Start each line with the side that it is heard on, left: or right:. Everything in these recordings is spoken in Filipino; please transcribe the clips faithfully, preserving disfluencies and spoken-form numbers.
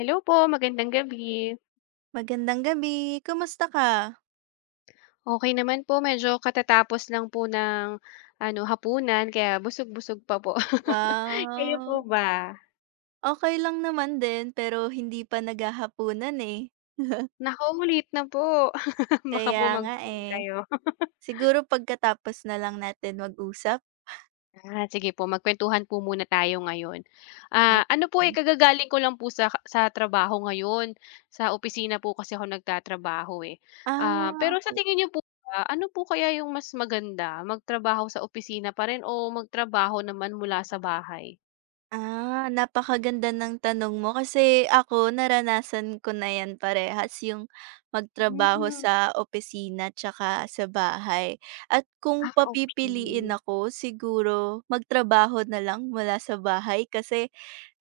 left: Hello po, magandang gabi.
right: Magandang gabi. Kamusta ka?
left: Okey naman po, medyo katatapos lang po ng ano, hapunan kaya busog-busog pa po. Kayo
right: Wow.
left: po ba?
right: Okey lang naman din, pero hindi pa naghahapunan eh.
left: Naku, late na po. Baka po
right: Kaya nga
left: magutom
right: eh.
left: kayo.
right: Siguro pagkatapos nalang natin mag-usap?
left: Ah, sige po magkuwentuhan po muna tayo ngayon. Ah, ano po, eh,
right: [unintelligible]
left: kagagaling ko lang po sa sa trabaho ngayon, sa opisina po kasi ako nagtatrabaho, eh. Ah,
right: Ah,
left: pero sa
right: okey.
left: tingin n'yo po ba, ano po kaya 'yong mas maganda, magtrabaho sa opisina pa rin o magtrabaho naman mula sa bahay?
right: Ah, napakaganda ng tanong mo, kasi ako naranasan ko na yan parehas yung, magtrabaho
left: Hmm.
right: sa opisina at saka sa bahay. At kung
left: Ah,
right: papipiliin
left: okey.
right: ako, siguro magtrabaho na lang mula sa bahay kasi,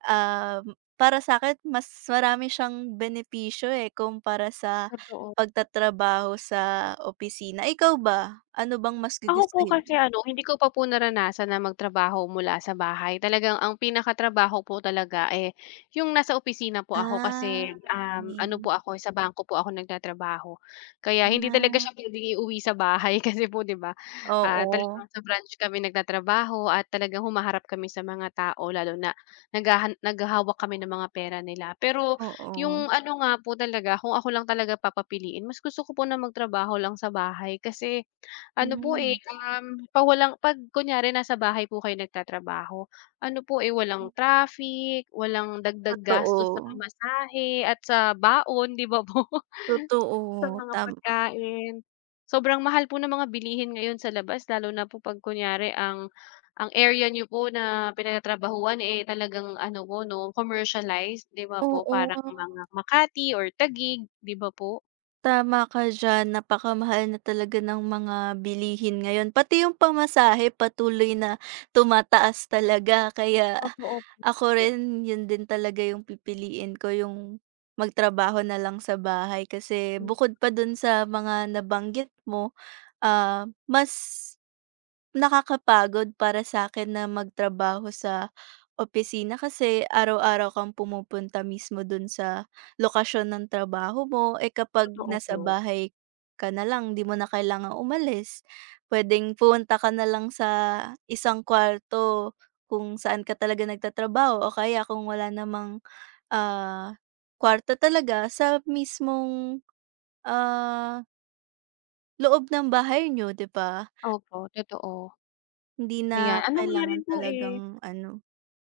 right: um, para sakin mas marami siyang benepisyo eh, kumpara sa
left: Totoo.
right: pagtatrabaho sa opisina. Ikaw ba, ano bang mas
left: Ako po
right: gugustuhin
left: kasi
right: mo?
left: ano, hindi ko pa po naranasan na magtrabaho mula sa bahay, talagang ang pinakatrabaho po talaga, eh, 'yong nasa opisina po ako. Kasi,
right: Ah,
left: um, ano
right: -okey.
left: po ako, eh, sa bangko po ako nagtatrabaho. Kaya hindi talaga
right: Ah.
left: siya puwedeng iuwi sa bahay. Kasi po 'di ba, ah,
right: Oo.
left: talagang sa branch kami nagtatrabaho at talagang humaharap kami sa mga tao, lalo na naghahan naghahawak kami ng mga pera nila. Pero,
right: Oo.
left: 'yong ano nga po talaga, kung ako lang talaga papapiliin, mas gusto ko po ng magtrabaho lang sa bahay kasi, ano po, eh,
right: Mhm.
left: um, pa walang pag kunyari nasa bahay po kayo nagtatrabaho ano po, eh, walang
right: Mm.
left: traffic, walang dagdag gastos sa
right: Totoo.
left: pamasahe, at sa baon di ba po? Sa
right: Totoo,
left: mga
right: tama.
left: pagkain. Sobrang mahal po ng mga bilihin ngayon sa labas lalo na po 'pag kunyari ang ang area n'yo po na pinagtatrabahuhan eh, talagang ano po 'no, commercialized, 'di ba po parang
right: Oo.
left: mga Makati or Taguig, 'di ba po?
right: Tama ka diyan. Napakamahal na talaga ng mga bilihin ngayon, pati 'yong pamasahe, patuloy na tumataas talaga. Kaya,
left: Totoo
right: ako
left: [unintelligible]
right: rin 'yon din talaga 'yong pipiliin ko, 'yong magtrabaho na lang sa bahay, kasi
left: Hmm.
right: bukod pa do'n sa mga nabanggit mo, ah, mas nakakapagod para sa'kin na magtrabaho sa opisina. Kasi araw-araw kang pumupunta mismo do'n sa lokasyon ng trabaho mo. Eh, kapag
left: Totoo
right: nasa
left: po.
right: bahay ka na lang 'di mo na kailangang umalis. Puwedeng pumunta ka nalang sa isang kuwarto kung saan ka talaga nagtatrabaho o kaya kung wala namang, ah, kwarto talaga, sa mismong, ah loob ng bahay niyo, 'di ba?
left: Opo, totoo.
right: Hindi
left: Ayan,
right: na
left: ano nga
right: kailangan
left: rin po, eh
right: talagang, ano.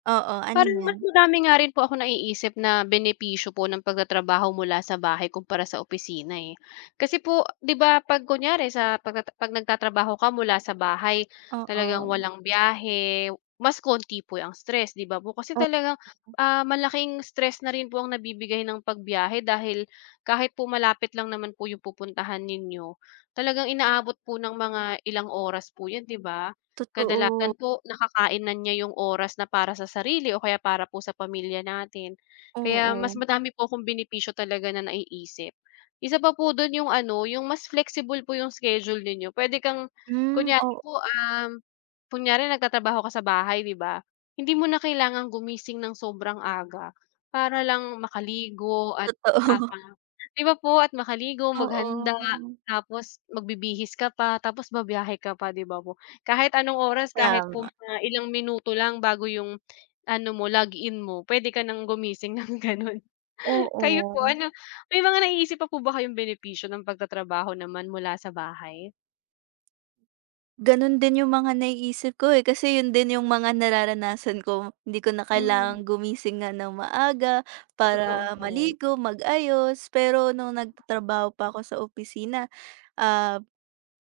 right: Oo, ano
left: Parang mas
right: 'yan?
left: madami nga rin po akong naiisip na benepisyo po ng pagtatrabaho mula sa bahay kumpara sa opisina, eh. Kasi po, 'di ba 'pag kunwari sa pagtata 'pag nagtatrabaho ka mula sa bahay, talagang
right: Oo.
left: walang biyahe, mas kaunti po ang stress, 'di ba po. Kasi
right: O
left: talagang, ah, malaking stress na rin po ang nabibigay ng pagbiyahe dahil, kahit po malapit lang naman po 'yong pupuntahan ninyo, talagang inaabot po ng mga ilang oras po 'yan, 'di ba?
right: Totoo.
left: Kadalasan po nakakain na niya 'yong oras na para sa sarili o kaya para po sa pamilya natin. Kaya mas
right: Oo.
left: madami po akong benepisyo talaga na naiisip. Isa pa po do'n 'yong ano, 'yong mas flexible po 'yong schedule ninyo. Puwede kang
right: Hmm,
left: kunwari
right: o
left: po, um, kunwari nagtatrabaho ka sa bahay, 'di ba, hindi mo na kailangang gumising ng sobrang aga, para lang makaligo at apa
right: Totoo.
left: 'di ba po at makaligo, maghanda,
right: Oo.
left: tapos magbibihis ka pa, tapos bibiyahe ka pa, 'di ba po? Kahit anong oras, kahit po
right: Tama.
left: mga ilang minuto lang bago 'yong ano mo, log-in mo, puwede ka nang gumising ng gano'n. Kayo po
right: Oo.
left: ano may mga naiisip pa po ba kayong benepisyo ng pagtatrabaho naman mula sa bahay?
right: Gano'n din 'yong mga nai-isip ko, eh. Kasi 'yon din 'yong mga nararanasan ko. Hindi ko na
left: Mm.
right: kailangang gumising nga ng maaga para
left: Totoo po.
right: maligo, mag-ayos. Pero no'ng nag-tatrabaho pa ako sa opisina, ah,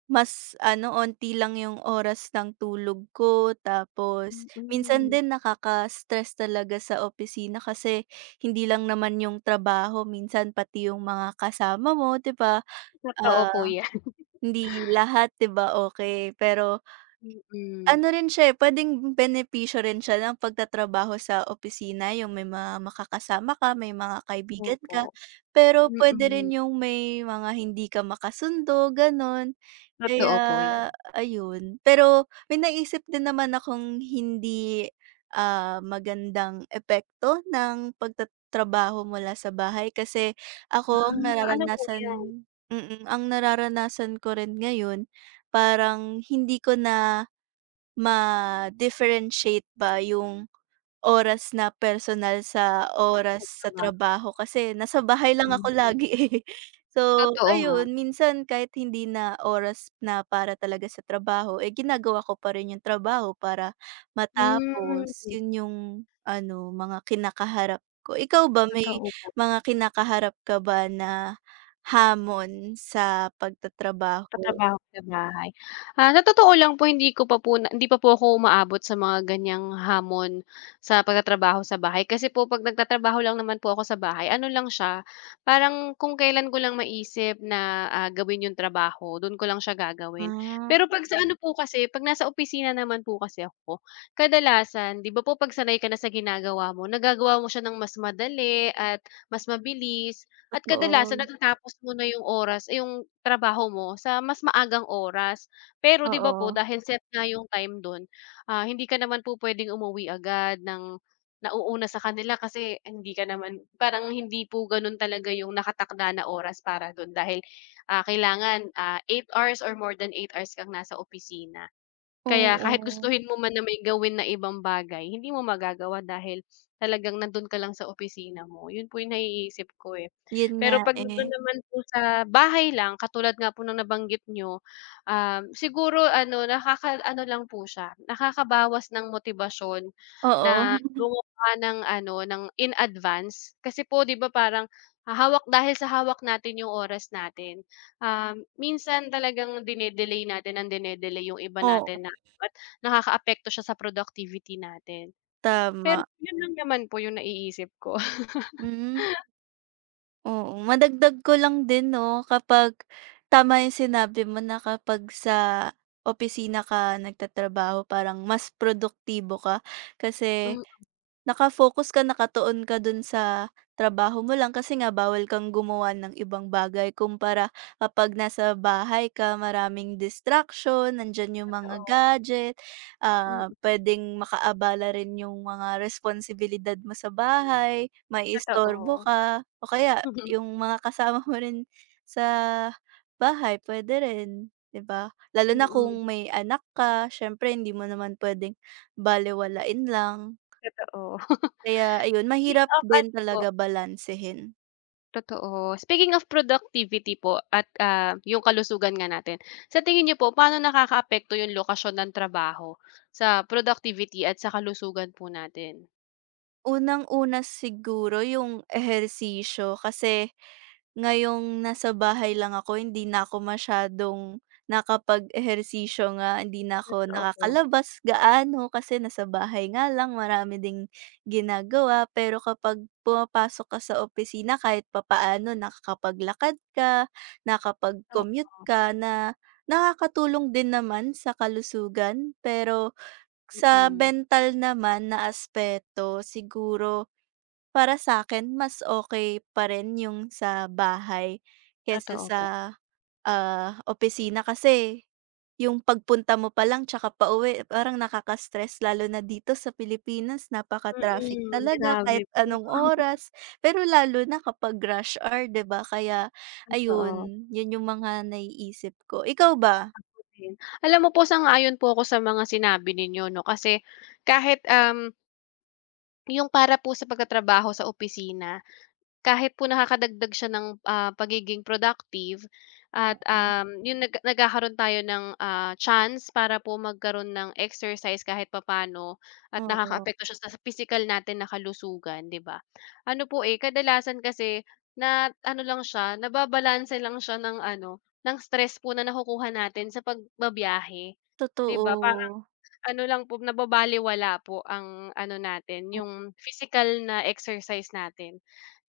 right: mas, ano, onti lang 'yong oras ng tulog ko. Tapos minsan
left: Mm.
right: din nakaka-stress talaga sa opisina kasi, hindi lang naman 'yong trabaho, minsan pati 'yong mga kasama mo, 'di ba,
left: Totoo po
right: ah,
left: 'yan.
right: hindi lahat, 'di ba, okey. Pero
left: Mm.
right: ...ano rin siya, eh, puwedeng benepisyo rin siya ng pagtatrabaho sa opisina, 'yong may mga maka-kasama ka, may mga kaibigan ka.
left: Opo.
right: Pero puwede rin
left: Mm.
right: 'yong may mga hindi ka maka-sundo, gano'n.
left: Totoo
right: Kaya,
left: po 'yan.
right: ayun. Pero, may naisip din naman akong hindi, ah, magandang epekto ng pag-tatrabaho mula sa bahay. Kasi ako ang
left: Ah, ano po
right: nararanasan
left: 'yon?
right: mm, ang nara-ranasan ko rin ngayon parang hindi ko na ma-differentiate ba 'yong oras na personal, sa oras sa trabaho.
left: [unintelligible]
right: Kasi nasa bahay lang ako
left: [unintelligible]
right: lagi, eh. So
left: Totoo nga.
right: ayun, minsan kahit hindi na oras na para talaga sa trabaho, eh, ginagawa ko pa rin 'yong trabaho para matapos.
left: Hmm.
right: 'Yon 'yong ano, mga kina-kaharap ko. Ikaw ba may
left: Totoo po.
right: mga kina-kaharap ka ba na hamon sa
left: Sa
right: pag-tatrabaho?
left: trabaho sa bahay. Ah, sa totoo lang po hindi ko pa po na hindi pa po ako uma-abot sa mga ganiyang hamon sa pag-tatrabaho sa bahay. Kasi po 'pag nag-tatrabaho lang naman po ako sa bahay, ano lang siya, parang kung kailan ko lang ma-isip na, ah, gawin 'yong trabaho do'n ko lang siya gagawin.
right: Ah.
left: Pero 'pag sa ano po kasi, 'pag nasa opisina naman po kasi ako, ka-dalasan 'di ba po 'pag-sanay ka na sa ginagawa mo, nagagawa mo siya ng mas madali at mas mabilis. At kadalasan
right: Totoo.
left: natatapos mo na 'yong oras 'yong trabaho mo sa mas maagang oras. Pero 'di ba po
right: Oo.
left: dahil set nga 'yong time do'n, ah, hindi ka naman po pwedeng umuwi agad ng nau-una sa kanila, kasi hindi ka naman parang hindi po gano'n talaga 'yong naka-takda na oras para do'n dahil, ah, kailangan, ah, eight hours or more than eight hours kang nasa opisina. Kaya kahit
right: Oo.
left: gustuhin mo man na may gawin na ibang bagay, hindi mo magagawa dahil, talagang nandoon ka lang sa opisina mo, 'yon po 'yong nai-isip ko, eh.
right: 'Yon nga,
left: Pero 'pag nando'n
right: eh.
left: naman po sa bahay lang, katulad nga po ng nabanggit n'yo, um, siguro ano nakaka-ano lang po siya, nakakabawas ng motibasyon
right: Oo.
left: na gumawa ng ano ng in advance. Kasi po 'di ba parang hahawak dahil sa hawak natin 'yong oras natin, um, minsan talagang dine-delay natin nang dine-delay 'yong iba
right: Oo.
left: natin na [unintelligible] Nakaka-apekto siya sa productivity natin. Pero
right: Tama.
left: 'yon lang naman po 'yong naiisip ko.
right: Hmm. Oo. Madagdag ko lang din, 'no, kapag tama 'yong sinabi mo na kapag sa opisina ka nag-tatrabaho parang mas produktibo ka, kasi
left: Mm.
right: naka-focus ka, naka-tuon ka do'n sa trabaho mo lang, kasi nga bawal kang gumawa ng ibang bagay. Kumpara kapag nasa bahay ka, maraming distraction. Nandiyan 'yong mga
left: Totoo.
right: gadget, ah,
left: Mm.
right: pwedeng maka-abala rin 'yong mga responsibilidad mo sa bahay, mai-istorbo
left: Totoo.
right: ka o kaya 'yong mga kasama mo rin sa bahay, pwede rin, 'di ba? Lalo na
left: Mm.
right: kung may anak ka, siyempre hindi mo naman pwedeng balewalain lang.
left: Totoo.
right: Kaya ayun,
left: [unintelligible] Ki-keep
right: mahirap
left: up,
right: din
left: ano po?
right: talaga balansehin.
left: Totoo. Speaking of productivity po at, ah, 'yong kalusugan nga natin, sa tingin niyo po, paano nakakaapekto 'yong lokasyon ng trabaho, sa productivity at sa kalusugan po natin?
right: Unang-una siguro 'yong ehersisyo, kasi, ngayong nasa bahay lang ako hindi na ako masyadong, nakapag-ehersisyo nga, hindi na ako
left: Totoo po.
right: nakakalabas gaano kasi nasa bahay nga lang, marami ding, ginagawa. Pero kapag pumapasok ka sa opisina kahit papaano nakakapaglakad ka, nakapag-commute
left: Opo.
right: ka na, nakakatulong din naman sa kalusugan. Pero, sa
left: Mm.
right: mental naman na aspeto, siguro, para sa'kin, mas okey pa rin 'yong sa bahay, kaysa
left: Totoo
right: sa,
left: po.
right: ah, opisina. Kasi, 'yong pagpunta mo pa lang 'tsaka pauwi parang nakaka-stress, lalo na dito sa Pilipinas napaka-traffic
left: Mm.
right: talaga
left: Grabe
right: kahit
left: po,
right: anong
left: 'no?
right: oras, pero lalo na kapag rush hour, 'di ba? Kaya
left: Totoo.
right: ayun, 'yon 'yong mga naiisip ko. Ikaw ba?
left: Ako din. Alam mo po sang-ayon po ako sa mga sinabi ninyo, 'no, kasi, kahit, um 'Yong para po sa pagtatrabaho sa opisina. Kahit po nakakadagdag siya ng, ah, pagiging productive at,
right: Oo.
left: um, 'yong nag nagkakaroon tayo ng, ah, chance para po magkaroon ng exercise kahit papano at
right: Oo.
left: nakakaapekto siya sa pisikal natin na kalusugan, 'di ba? Ano po, eh, kadalasan kasi, na ano lang siya, nababalanse lang siya ng ano, ng stress po na nakukuha natin sa pagbabiyahe, 'di ba? Parang,
right: Totoo.
left: ano lang po, nababalewala po ang ano natin,
right: O
left: 'yong physical na exercise natin.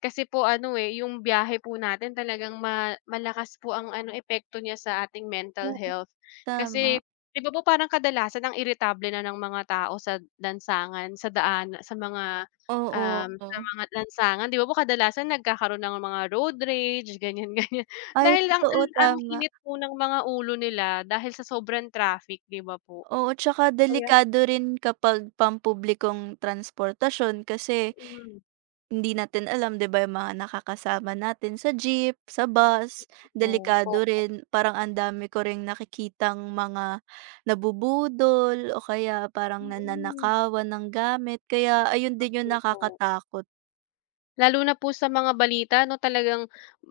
left: Kasi po ano, eh, 'yong biyahe po natin talagang ma malakas po ang ano, epekto niya sa ating mental
right: Oo,
left: health. Kasi,
right: tama.
left: 'di ba? Po parang kadalasan ang iritable na ng mga tao sad lansangangan sa daan, sa mga,
right: Oo,
left: um, sa
right: oh.
left: mga lansangangan. 'Di ba? Po kadalasan nagkakaroon ng mga road rage ganiyan-ganiyan
right: Ay
left: dahil ang
right: totoo,
left: ang
right: tama.
left: init po ng mga ulo nila dahil sa sobrang traffic, 'di ba po?
right: Oo, 'tsaka
left: Oh, yan
right: delikado rin kapag pampublikong transportasyon kasi,
left: Mm.
right: hindi natin alam, 'di ba, 'yong mga nakakasama natin sa jeep, sa bus, delikado
left: [unintelligible]
right: rin. Parang ang dami ko ring nakikitang mga, nabubudol o kaya parang
left: Mm.
right: nananakawan ng gamit. Kaya, ayun
left: Nak
right: din 'yong
left: din po.
right: nakakatakot.
left: Lalo na po sa mga balita na talagang,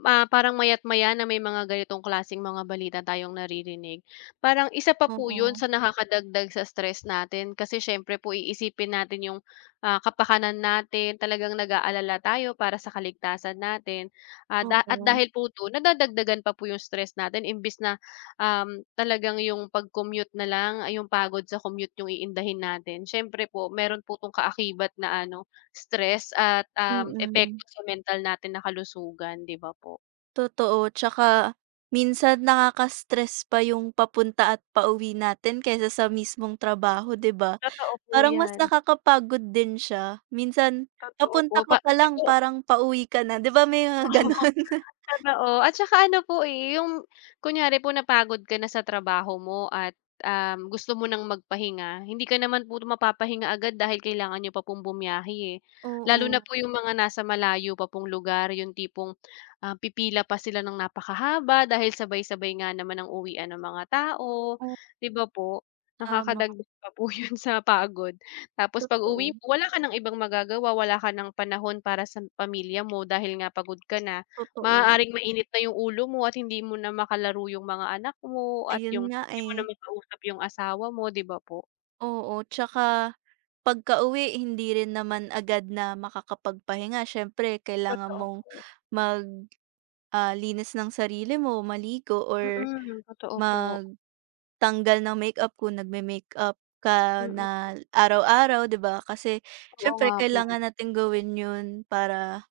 left: ah, parang maya't-maya na may mga ganitong klaseng mga balita tayong naririnig parang, isa pa po yun
right: Oo.
left: sa nakaka-dagdag sa stress natin, kasi syempre po i-isipin natin yung, ah, ka-pakanan natin talagang nag-aalala tayo para sa ka-ligtasan natin, ah, da at
right: Oo.
left: dahil po do'n nada-dagdagan pa po yung stress natin imbis na, um, talagang yung pag-commute na lang, ay yung pagod sa commute yung iindahin natin siyempre po meron po 'tong kaakibat na, ano, stress at, um,
right: Mm.
left: epekto sa mental natin na kalusugan, 'di ba, po.
right: Totoo, 'tsaka minsan nakaka-stress pa yung papunta at pauwi natin kaysa sa mismong trabaho, 'di ba,
left: Totoo po,
right: parang mas
left: 'yan.
right: naka-kapagod din siya, minsan
left: Totoo
right: papunta
left: po,
right: ka
left: pa kasi
right: palang
left: po
right: parang pauwi ka na, 'di ba, may mga
left: Oo,
right: gano'n.
left: totoo at saka ano po, eh, yung kunyari po napagod ka na sa trabaho mo at, um, gusto mo ng mag-pahinga hindi ka naman po mapa-pahinga agad dahil kailangan niyo pa pong bumiyahe, eh. Lalo na
right: Oo.
left: po yung mga nasa malayo pa pong lugar yung tipong, ah, pipila pa sila ng napa-kahaba dahil sabay-sabay nga naman ang uwian ng mga tao,
right: O
left: 'di ba, po.
right: Tama.
left: Naka-kadagdag pa po yun sa pagod, tapos pag-uwi
right: Totoo.
left: mo, wala ka ng ibang magagawa, wala ka ng panahon para sa pamilya mo dahil nga pagod ka na.
right: Totoo.
left: Maaaring mainit na yung ulo mo at hindi mo na maka-laro yung mga anak mo at
right: Ayun
left: yung
right: nga,
left: hindi mo na
right: eh.
left: maka-usap yung asawa mo, 'di ba, po.
right: Oo, 'tsaka, pagka-uwi hindi rin naman agad na makaka-pagpahinga. Siyempre, kailangan
left: Totoo
right: mong,
left: po.
right: mag ah, linis ng sarili mo, maligo or,
left: Mm, totoo po.
right: magtanggal ng makeup, kung nagme-makeup ka
left: Mm.
right: na araw-araw, 'di ba. Kasi,
left: Oo
right: siyempre
left: nga po,
right: kailangan
left: eh.
right: nating gawin 'yon, para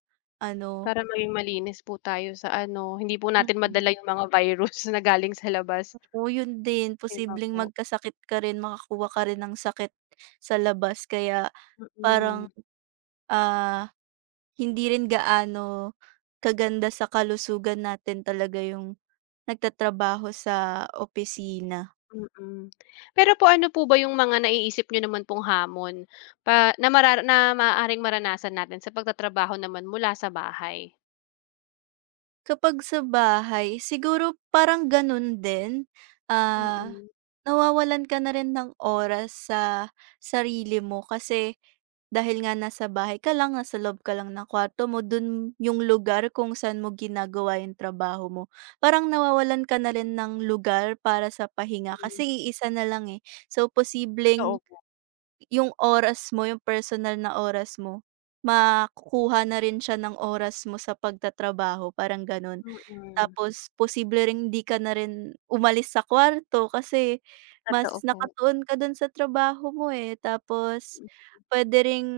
right: ano
left: Para maging malinis po tayo sa ano, hindi po natin
right: Mm.
left: madala 'yong mga virus na galing sa labas.
right: Oo, 'yon din.
left: 'Di ba,
right: Posibleng
left: po?
right: mag-kasakit ka rin, maka-kuha ka rin ng sakit, sa labas. Kaya,
left: Mm.
right: parang, ah, hindi rin gaano, ka-ganda sa kalusugan natin talaga 'yong, nag-tatrabaho sa opisina.
left: Mm. Pero po, ano po ba 'yong mga naiisip niyo naman pong hamon, pa na marar na maaaring maranasan natin sa pagtatrabaho naman mula sa bahay?
right: Kapag sa bahay, siguro, parang gano'n din. Ah,
left: Mm.
right: na-wawalan ka na rin ng oras sa, sarili mo kasi, dahil nga nasa bahay ka lang, nasa loob ka lang ng kwarto mo, do'n 'yong lugar kung san mo ginagawa 'yong trabaho mo. Parang nawawalan ka na rin ng lugar para sa pahinga
left: Mm.
right: kasi i-isa na lang, eh. So,
left: Totoo
right: posibleng,
left: po.
right: 'yong oras mo, 'yong personal na oras mo, maku-kuha na rin siya ng oras mo sa pag-tatrabaho, parang gano'n.
left: Mm.
right: Tapos, posible ring 'di ka na rin, umalis sa kwarto kasi,
left: Totoo
right: mas
left: po.
right: naka-tuon ka do'n sa trabaho mo, eh. Tapos,
left: Mm.
right: puwede ring,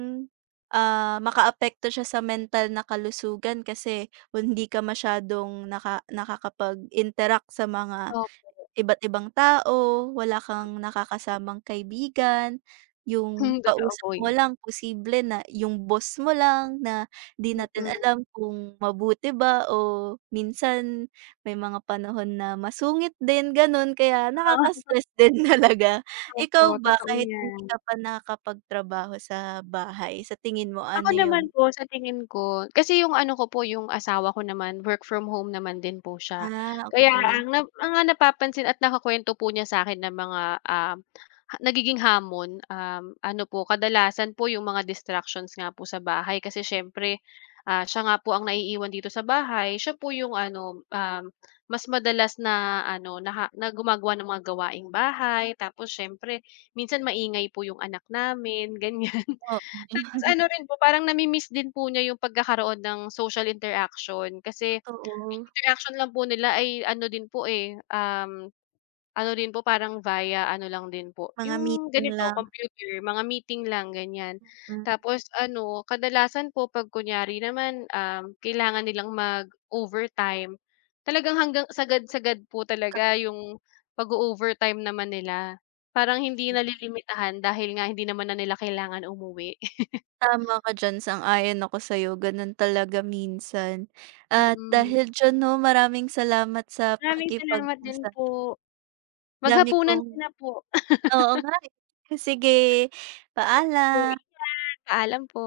right: ah, maka-apekto siya sa mental na kalusugan kasi, kung hindi ka masyadong naka nakakapag-interact sa mga,
left: Opo.
right: iba't ibang tao, wala kang
left: [unintelligible]
right: naka-kasamang kaibigan, 'yong
left: Hmm, totoo
right: kausap
left: po'
right: mo
left: ya
right: lang, posible na 'yong boss mo lang, na 'di natin
left: Mm.
right: alam kung mabuti ba o minsan may mga panahon na masungit din, gano'n. Kaya,
left: Ah.
right: nakaka-stress din talaga.
left: Opo,
right: Ikaw ba,
left: totoo
right: kahit
left: 'yan.
right: hindi ka pa nakaka-pagtrabaho sa bahay, sa tingin mo,
left: Ako
right: ano
left: naman
right: 'yong
left: po, sa tingin ko, kasi 'yong ano ko po, 'yong asawa ko naman work from home naman din po siya.
right: Ah,
left: Kaya,
right: okay.
left: ang nap ang napapansin at nakukuwento po niya sa akin ng mga, um, nagiging hamon, um, ano po, kadalasan po 'yong mga distractions nga po sa bahay. Kasi siyempre, ah, siya nga po ang naiiwan dito sa bahay, siya po 'yong ano, um, mas madalas na ano naha na gumagawa ng mga gawaing-bahay. Tapos siyempre, minsan maingay po 'yong anak namin, ganiyan.
right: Oo.
left: Tapos ano rin po, parang nami-miss din po niya 'yong pagkakaroon ng social interaction, kasi, ang
right: Totoo.
left: interaction lang po nila ay ano din po, eh, um, ano din po parang via ano lang din po,
right: Mga
left: 'yong
right: meeting
left: ganito,
right: lang.
left: computer, mga meeting lang, ganiyan.
right: Mm.
left: Tapos ano, kadalasan po 'pag kunwari naman, um, kailangan nilang mag-overtime, talagang hanggang sagad-sagad po
right: Kab
left: talaga 'yong, pag-o-overtime naman nila. Parang
right: [unintelligible]
left: hindi
right: Mm.
left: nalilimitahan dahil nga hindi naman na nila kailangan umuwi.
right: Tama ka diyan, sang-ayon ako sa'yo, gano'n talaga minsan. At
left: Mm.
right: dahil diyan, 'no, maraming salamat sa
left: Maraming salamat din
right: pakikipag-usap.
left: po.
right: Dami
left: Maghapunan
right: kong
left: ka na po.
right: oo nga, eh. Sige,
left: Sige po,
right: paalam.
left: ingat. Paalam po.